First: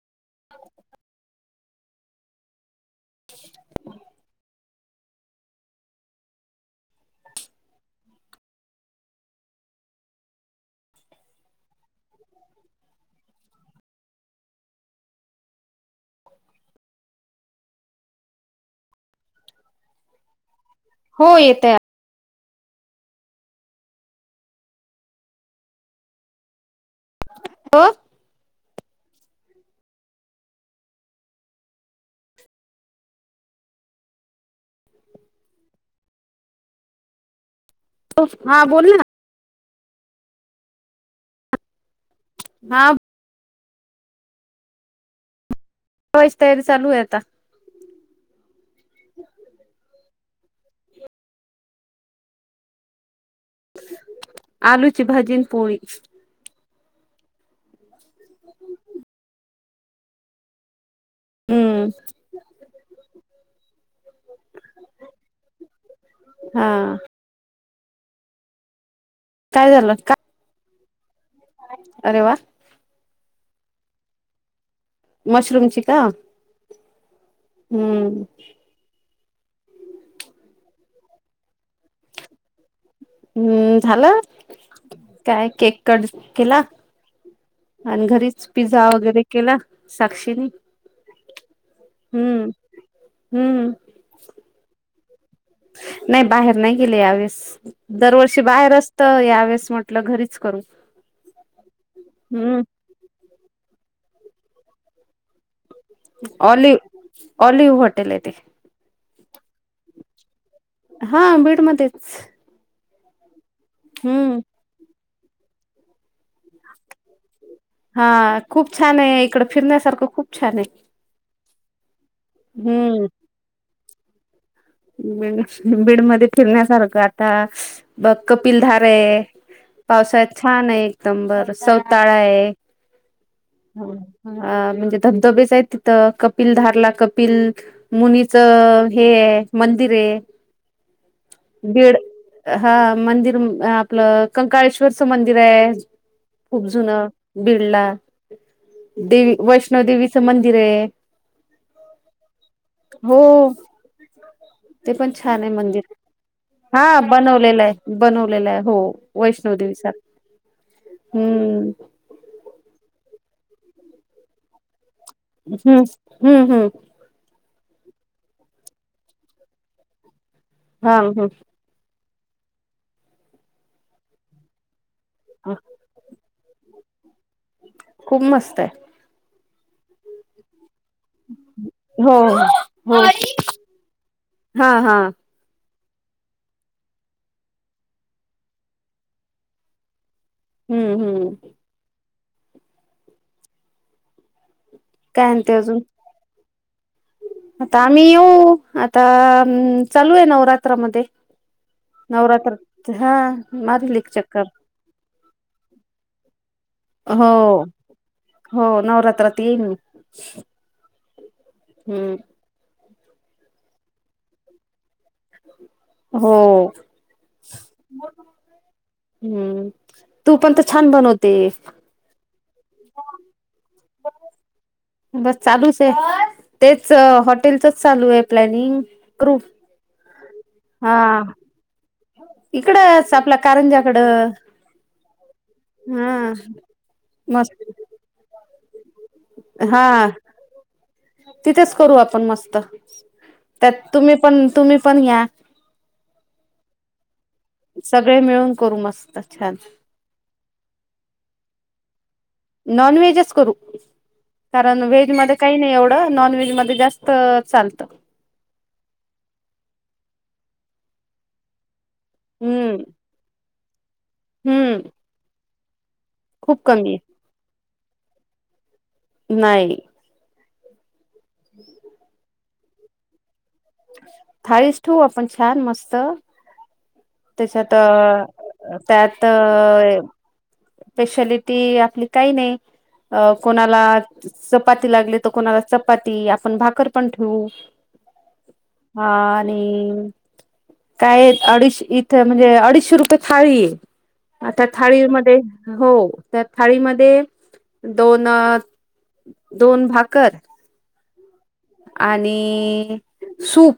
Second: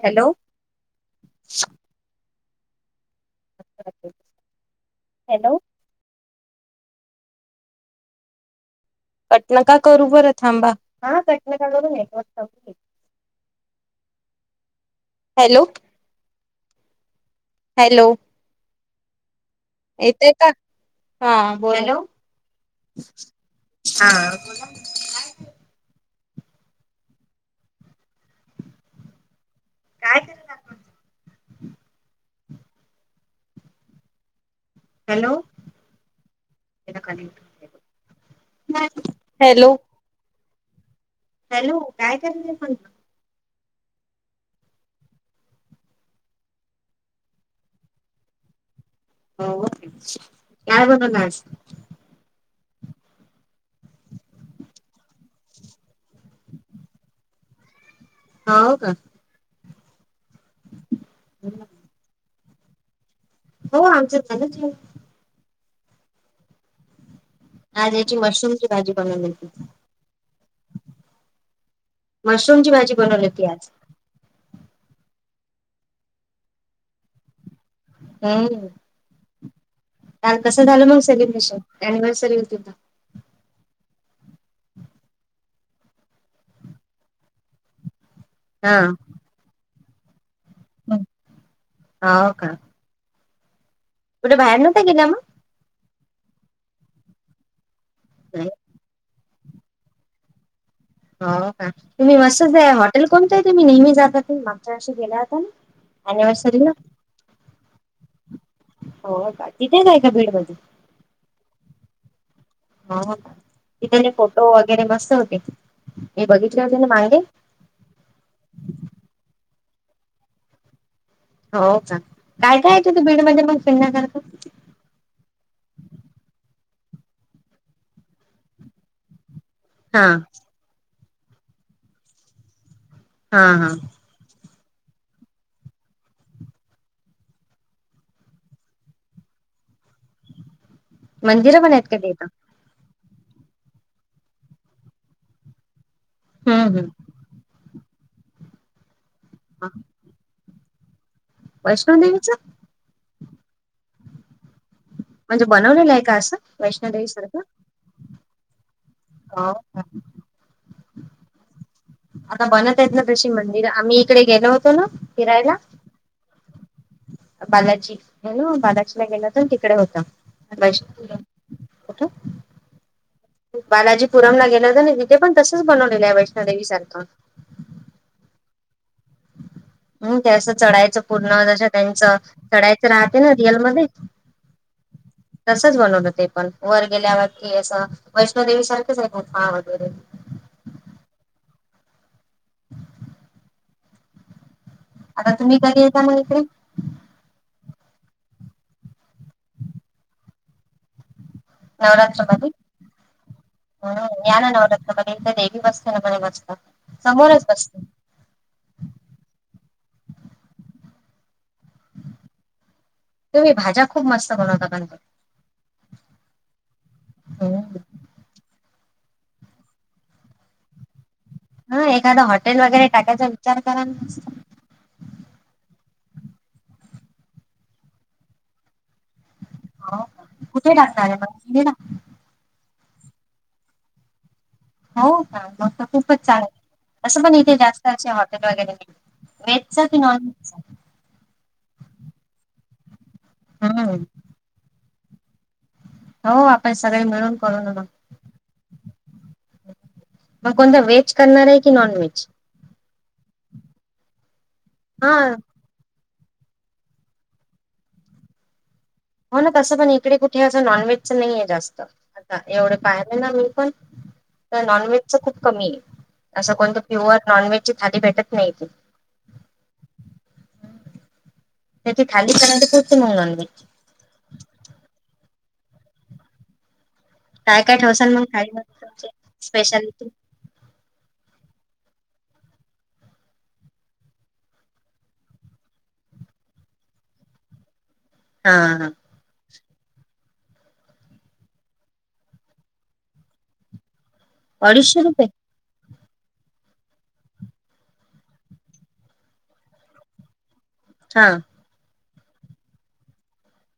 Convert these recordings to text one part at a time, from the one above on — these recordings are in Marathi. हॅलो ह हॅलो कटनं का करू बरं थांबा हा कटन का करूनय हॅलो हॅलो यथे का हो हा येतय बोल हा हो काय करेलणचं हॅलो हा बोल ना हॅलो हॅलो काय करलंय ना मणल हा आची तयारी चालू आहे आता हो काय बनवला आलूची भाजी पोळी हा हो का हम्म हो आमचं पणच हा आज याची मशरूम ची भाजी बनवलीती काय झालं का अरे वा मशरूमची भाजी बनवली त यार मशरूम चिका हम् का कसं झालं मग सेलिब्रेशन अनिव्हर्सरी होती ना हम्म झालं काय केक कट केला आणि घरीच पिझ्झा वगैरे केला साक्षीने ह हा हम्म का हम्म कुठे बाहेर नव्हता गेला मग नाही बाहेर नाही गेले यावेळेस दरवर्षी मग बाहेर असत यावेस म्हट घरीच करू हो का तुम्ही मस्त हम्म हॉटेल कोणत आहे तुम्ही नेहमी जातात मागच्या वर्षी गेल्या होता ना अनिव्हर्सरीला ऑलिव ऑलिव होॉटेल य ते हो का तिथेचय का बीड मध्ये हा बीड मध्येच ह त त्याने फोटो वगैरे मस्त होते मी बघितले होते ना मागे हा खूप छान आहे इकड फिरण्यासारखं खूप छान आहे हो का काय काय त तू हम्म बीड मध्ये मग फिरण्याकरख बीड मध्ये फिरण्यासारखं आता बघ कपिलधारे हा पावसाळ्यात छान आहे एकदम बर सवताळा आहे हा हा अ म्हणजे धबधबेच आहे तिथं कपिल धारला कपिल मुनीच हे मंदिरे मंदिर पण आहेत कधी आथ मंदिर आपलं कंकाळेश्वरच मंदिर आहे खूप हम्म जुनं बिडला देवी वैष्णव देेवीचं मंदिर आहे वैष्णो देेवीच हो ते पण छान म्हणजे आहे बनवलेलं मंदिर का असं हा वैष्णोदेवी सारखं बनवलेलं आहे बनवलेलं आहे हो हो वैष्णोदेवी का सारखं हम्म आता बनत मंदिर आम्ही इकडे गेलो होतो ना फिरायला हम्म हम्म हम्म बालाजी ना बालाजी ला गेला हो तर तिकडे होता हा हम्म बालाजी पुरमला गेला तर आणि तिथे पण तसच बनवलेलं आहे वैष्णोदेवी सारखं खूप मस्त आहे हम् त्यास चढाय पूर्ण ज त्यांच हो चढायच हो राहते ना रियल मधे हा हा बनवलं ते पण वर गेल्यावर की असं वैष्णोदेवी सारखेच आहे ना गुफा वगैरे हम्म हम्म काय आता म्हणते तुम्ही अजून कधी येता म हिकडे? आता आम्ही येऊ आता चालू आहे नवरात्रामध्ये. नवरात्रमध्ये नवरात्र हा मारील एक चक्कर. तर देवी बसते ना मणे मस्त. हो समोरच बसते हो नवरात्रात येईन मी. हम्म. तुम्ही भाज्या खूप मस्त बनवता [unintelligible] हो. हम्म. हम्म तू पण तर छान बनवत हा एखादा हॉटेल वगैरे टाकायचा विचार करालाना मस्त. ते तेच हॉटेलचच चालू आहे प्लॅनिंग कृप कुठे टाखणार आहे म [unintelligible] तिकडचं आपल्या कारंजाकड. हो का मग त खूपच छान असं पण इथे मस्त जास्त असे हॉटेल वगैरे नाही. हा व्हेजच की नॉन व्हेजच. तिथेच करू आपण मस्त त्यात हम्म तुम्ही पण तुम्ही पण या. हो आपण सगळे मिळून करू ना मग. सगळे मिळून करू मस्त छान. मग कोणता व्हेज करणार आहे की नॉन व्हेज? नॉन व्हेजच करू. कारण व्हेज हा मध्ये काही नाही एवढं नॉन व्हेज मध्ये जास्त चालत. हो ना तसं पण इकडे कुठे अस नॉनव्हेजच नाहीे जास्त आता हम्म एवढे पाहिले ना मी पण तर हम्म नॉनव्हेज च खूप कमी हे असं खूप कोणतं कमी प्युअर नॉनव्हेज खाली भेटत नाही इथे. नाही. त्याच्या थाळी ठेवणार [unintelligible] थाळीच ठेवू आपण छान मस्त. काय त्याच्यात काय ठेवसाल मग थाळीमध्ये तुमच्या त्यात स्पेशालिटी? स्पेशली ती आपली काही नाही अ कोणाला चपाती लागली तर कोणाला चपाती, आपण भाकर पण ठेवू. हां, हा. आणि काय अडीचश इथे म्हणजे अडीचशे रुपये थाळी हे. आता अडीचशे रुपये थाळीमध्ये हो त्या थाळीमध्ये दोन दोन भाकर हा. आणि सूप,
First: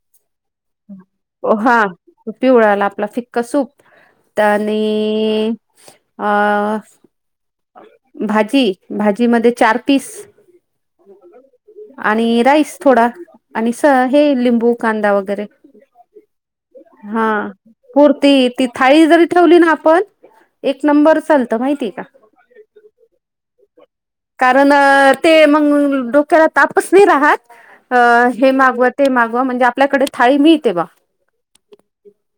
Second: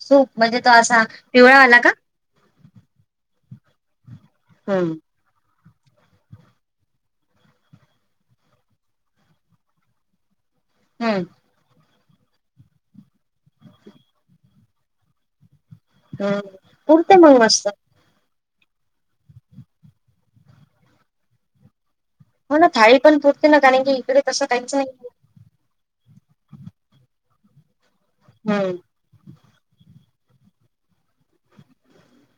सूप म्हणजे तो असा पिवळावाला हा का? पिवळाला आपला फिक्का सूप हम्म आणि अ भाजी भाजी मध्ये चार पीस हम्म आणि राईस थोडा आणि स हे लिंबू कांदा वगैरे [inaudible] हा मग मस्त पूर्ती ती थाळी जरी ठेवली ना आपण एक नंबर चालत माहितीय का. हो ना थाळी पण पुरती ना कारण की इकडे तसं कारण काहीच नाही. अ ते मग डोक्याला तापच नाही राहात हे हम्म मागवा ते माग म्हणजे आपल्याकडे थाळी मिळते बा.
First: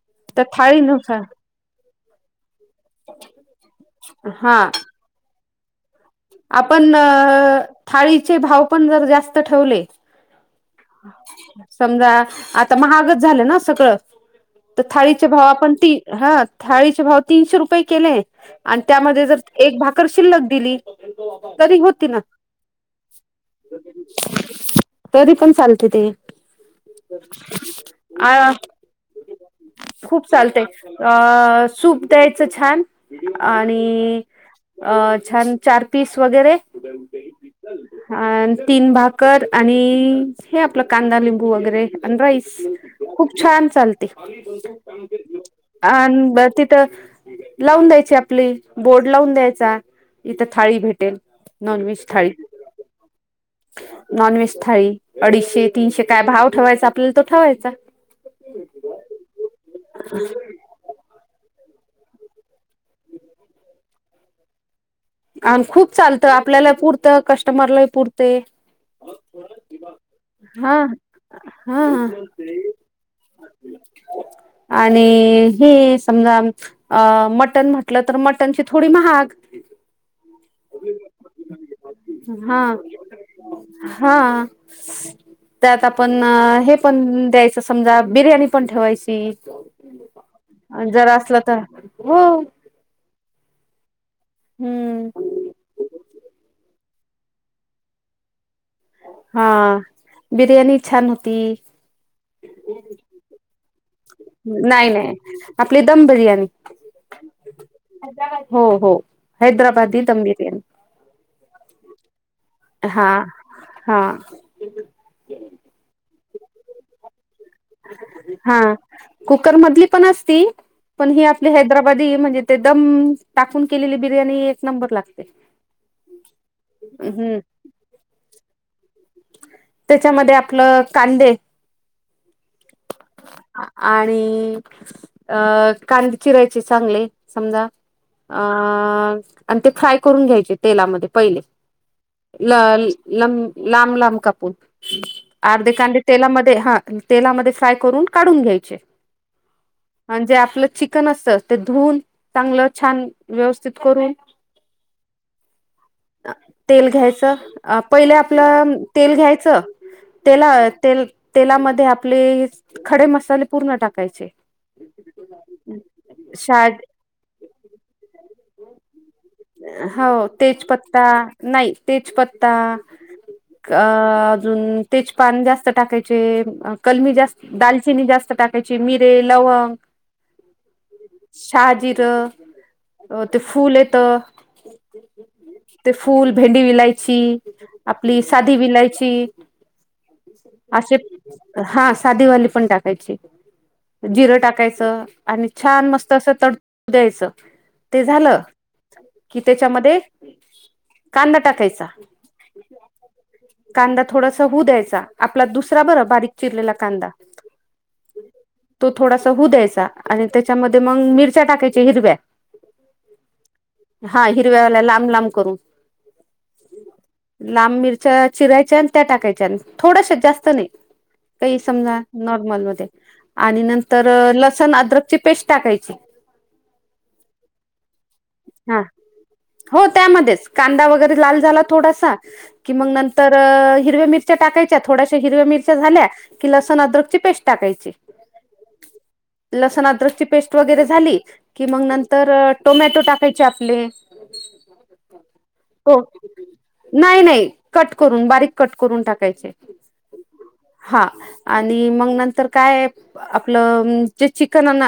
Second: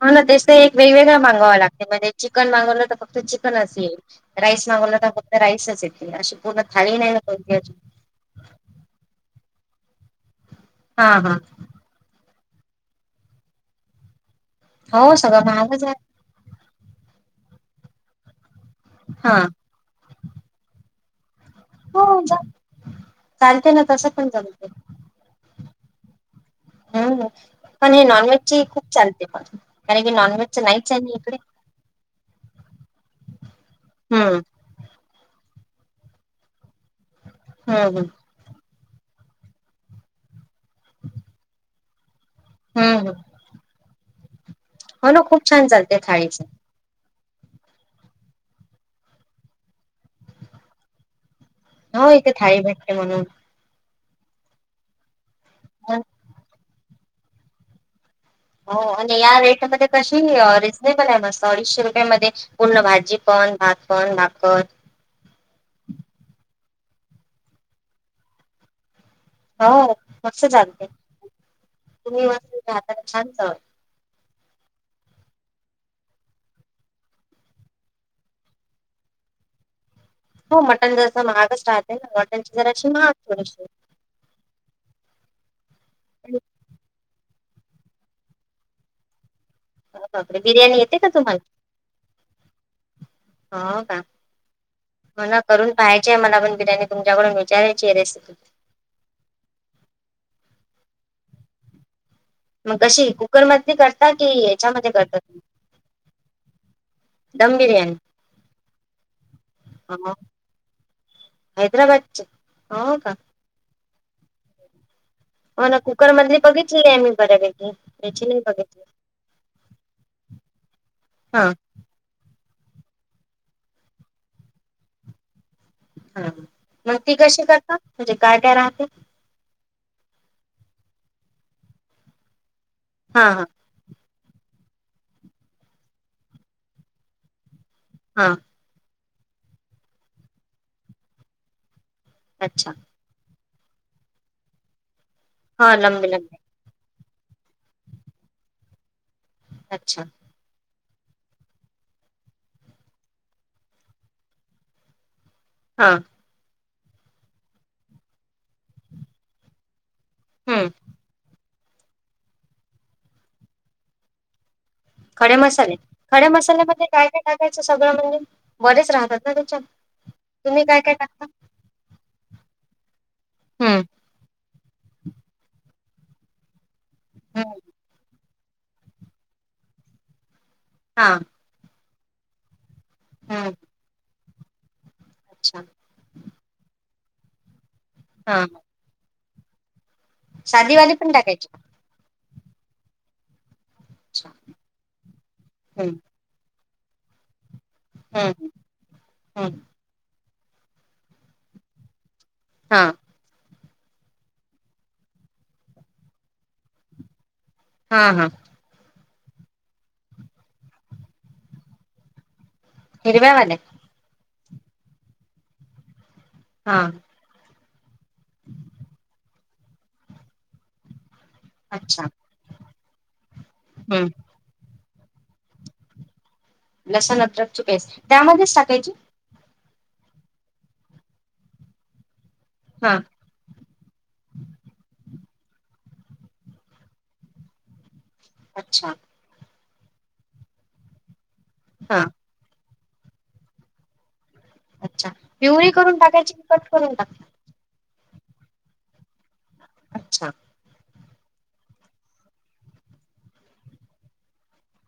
ह ना तेस त्या एक वेगवेगळ थाळीनुसार मागाव लागते म्हणजे चिकन मागवलं तर फक्त चिकन येईल हा राईस मा मागवला तर फक्त राईसच ये आपण थाळीचे भाव पण जर जास्त ठेवले. हा हा समजा आता महागच झालं ना सगळं तर हो थाळीचे सगळं भाव आपण महागच आहे ती हा थाळीचे भाव तीनशे रुपये केले आणि त्यामध्ये हा जर एक भाकर शिल्लक दिली तरी हो होती ना जा- चालते ना तसं पण जमते तरी पण चाल [inaudible] हम्म पण हे अ नॉनव्हेज ची खूप चालते पण कारण की नॉनव्हेज च चालते नाहीच आहे इकडे अ खूप द्यायचं छान आणि हम्म अ छान. चार पीस वगैरे हम्म हम्म अ तीन भाकर आणि हे आपलं कांदा, लिंबू वगैरे आणि राईस हम्म खूप छान चालतेय. हो ना खूप छान अ चालते थाळीच ब तिथ लावून द्यायची आपली,, बोर्ड लावून द्यायचा, इथं थाळी भेटेल. नॉन व्हेज हो थाळी. इथे भेटते म्हणून नॉन व्हेज थाळी अडीचशे, तीनशे काय भाव ठेवायचा आपल्याला तो ठेवायचा. हो आणि या रेटमध्येध्ये कशी रिझनेबल आहे मस्त अडीचशे रुपये रूपया मधे पूर्ण भाजी पण, भात पण, भाकर अ खूप चालतं आपल्याला पुरतं कस्टमरलाही पुरते हो, मस्त हा चालते हा तुम्ही म राहता छान चाल [unintelligible] आणि हे समजा अ मटण म्हटलं तर मटणची थोडी महाग. [inaudible] हो मटन जसं महागच राहते ना मटनची जरा हा अशी महागशी हा त्यात आपण हे पण द्यायचं समजा बिर्याणी पण ठेवायची. हो पर बिर्याणी येते का जर तुम्हाला? असलं तर हो हो का हम्म मणा करून पाहायचे आहे मला पण बिर्याणी तुमच्याकडून विचारायचीय रेसि हा बिर्याणी छान होती. मग कशी कुकर मधली करता की नाही याच्यामध्ये नाही करता तुम्ही? आपली दम बिर्याणी. दम बिर्याणी हो हो हैदराबादी हो दम बिर्याणी. हैदराबादची हो हा का. हा. हो ना कुकर मधली बघितली आहे मी बऱ्यापैकी याची नाही हा बघितली कुकरमधली पण असती पण ही हा आपली हैदराबादी म्हणजे ते दम टाकून केलेली बिर्याणी एक नंबर लागते. हा मग ती हम्म कशी करतात म्हणजे काय काय राहते? त्याच्यामध्ये आपलं कांदे हा हा आणि अ कांदे चिरायचे चांगले समजा हा अ आणि ते फ्राय करून घ्यायचे तेलामध्ये पहिले ल अच्छा लं लांब लांब कापून अर्धे हा कांदे लंबे लंबे तेलामध्ये हा फ्राय करून काडुन घ्यायचे अच्छा आन जे आपलं चिक च असत, ते धुऊन, चांगलं छान व्यवस्थित करून, हा ऽ तेल घ्यायचं पहिले, आपलं तेल घ्यायचंऽ तेला, हम्म तेलामध्ये आपले खडे मसाले पूर्ण टाकायचे. खडे मसाले, खडे शाड मसाल्यामध्ये काय, काय टाकायचं सगळं म्हणजे? बरेच राहतात ना.. त्याच्यात हो,, तुम्ही काय काय तेजपत्ता, टाकता नाही तेजपत्ता, हम्म अऽ अून तेजपन जास्त टाकायचे,, कलमी जास्त, हम्म दालचिनी जास्त टाऽ त्याची मिरे, लवंग, हा शहाजिरं,, अ ते हम्म फूल येत,, अच्छा ते फुल, भेंडी विलायची,, आपली हा साधी विलायची साधीवाली असे पण टाकायची का? हा साधीवाली पण टाकायची अच्छा जिरं टाकायचं आणि छान हम्म मस्त असं तडू द्यायचं ते झालं हम्म कि हम्म त्याच्यामध्ये कांदा टाकायचा हा कांदा थोडासा होऊ द्यायचा आपला दुसरा बर बारीक चिरलेला कांदा हा हा तो थोडासा होऊ द्यायचा आणि त्याच्यामध्ये मग मिरच्या टाकायच्या हिरव्या हिरव्या वाल्या हिरवे्याला लाम लाम कर हा लांब मिरच्या चिरायच्या आणि त्या टाकायच्या आणि थोडश जास्त नाही काही समजा अच्छा नॉर्मलमध्ये आणि हम्म नंतर लसण अद्रकची पेस्ट टाकायची लसण अद्रकची पेस्ट त्यामध्येच हा टाकायची हो त्यामध्येच कांदा वगैरे लाल झाला थोडासा कि मग हा नंतर हिरव्या मिरच्या टाकायच्या थोड्या हिरव्या मिरच्या झाल्या की लसण अद्रकची पेस्ट टाकायची अच्छा लसण अद्रकची पेस्ट वगैरे झाली कि मग हा नंतर टोमॅटो टाकायचे आपले अच्छा पिवरी करून हो टाकायची क कट करून नाही टाका नाही कट करून बारीक कट करून टाकायचे अच्छा हा आणि मग नंतर काय आपलं जे चिकन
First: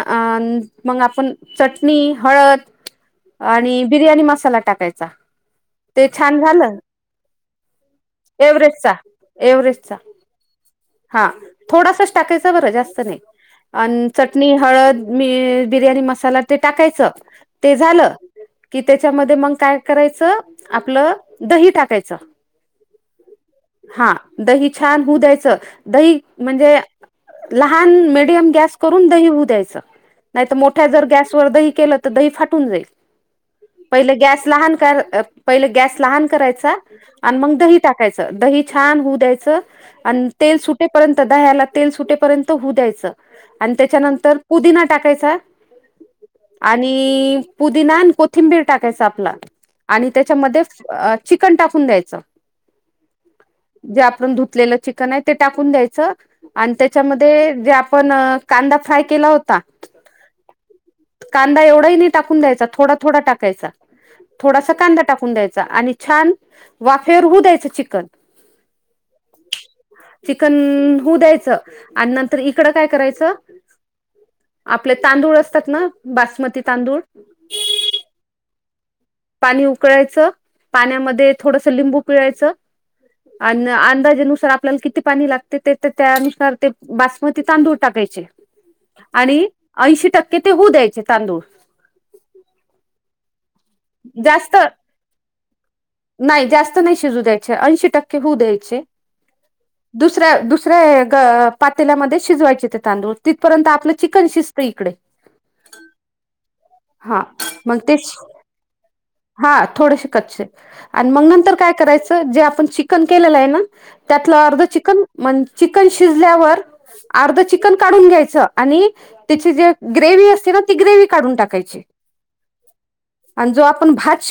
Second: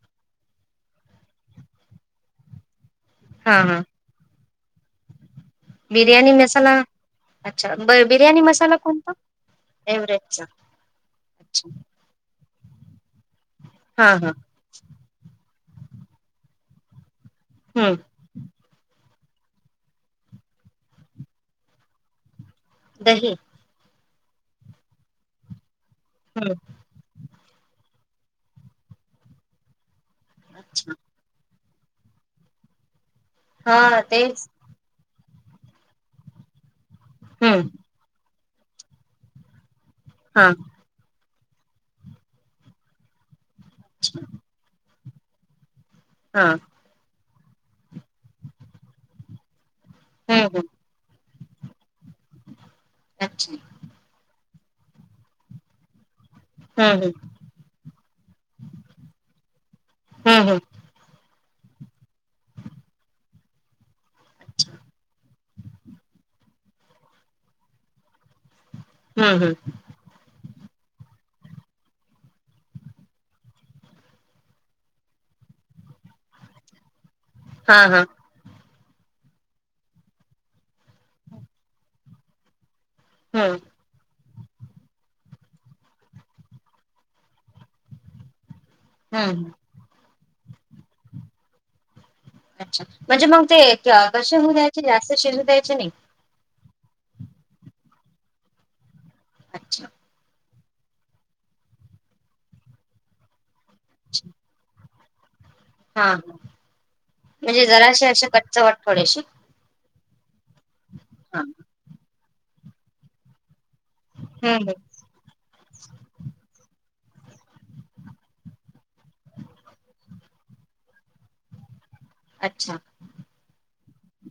मग आपण चटणी हळद आणि बिर्याणी मसाला टाकायचा ते बिरयाणी छान मसाला झालं अच्छा ब बिर्याणी मसाला एव्हरेजचा कोणता एव्हरेजचा हा अच्छा थोडासाच टाकायच बर जास्त नाही आणि हा हा चटणी हळद मी बिर्याणी मसाला ते टाकायचं ते हम्म झालं कि त्याच्यामध्ये मग काय करायचं आपलं दही टाकायचं दही हा दही छान होऊ द्यायचं दही हम्म म्हणजे लहान मिडीयम गॅस करून दही होऊ द्यायचं नाहीतर मोठ्या अच्छा जर गॅसवर दही केला तर दही फाटून जाईल हा तेच पहिले गॅस लहान करायचा आणि मग हम्म दही टाकायचं दही छान होऊ द्यायचं आणि हा तेल सुटेपर्यंत दह्याला तेल सुटेपर्यंत होऊ द्यायचं आणि अच्छा त्याच्यानंतर पुदिना टाकायचा हा आणि पुदीनान कोथिंबीर टाकायचा आपला आणि हम्म त्याच्यामध्ये हम्म चिकन टाकून द्यायचं अच्छा जे आपण धुतलेलं चिकन आहे ते टाकून द्यायचं आणि हम्म त्याच्यामध्ये जे आपण कांदा फ्राय केला होता हम्म हम्म कांदा एवढाही नाही टाकून द्यायचा थोडा थोडा टाकायचा थोडासा कांदा टाकून द्यायचा आणि छान वाफेवर होऊ द्यायचं चिकन हम्म हम्म कन होऊ द्यायचं आणि नंतर इकड काय करायचं आपले तांदूळ असतात ना बासमती तांदूळ हा हा पाणी उकळायचं पाण्यामध्ये थोडस लिंबू पिळायचं हम्म अण अंदाजे नु आपल्याला किती पाणी लागते ते तर त्यानुसार ते बासमती तांदूळ टाकायचे आणि हम्म ऐंशी टक्के ते होऊ द्यायचे तांदूळ अच्छा म्हणजे मग ते कचे होऊ जास्त द्यायचे जास्त शिजू द्यायचे नाही कच्ची नाही शिजू द्यायचे [inaudible] एशी टक्के शिजू द्यायचे अच्छा दुसऱ्या दुसऱ्या दुस गं पातेल्यामध्ये शिजवायचे ते तांदूळ तिथपर्यंत आपलं चिकन अच्छा शिजतं इकडे हा -हा हा [inaudible] म्हणजे मग ते जराशी असे कच्चावर थोडेशे हा थोडेसे कच्चे आणि मग नंतर काय करायचं जे आपण चिकन केलेलं आहे ना त्यातलं हम्म अर्ध हम्म चिकन म्हण चिकन शिजल्यावर अर्ध चिकन काढून घ्यायचं आणि [inaudible] त्याची जी ग्रेवी असते ना ती ग्रेवी काढून टाकायची अच्छा आणि जो आपण भात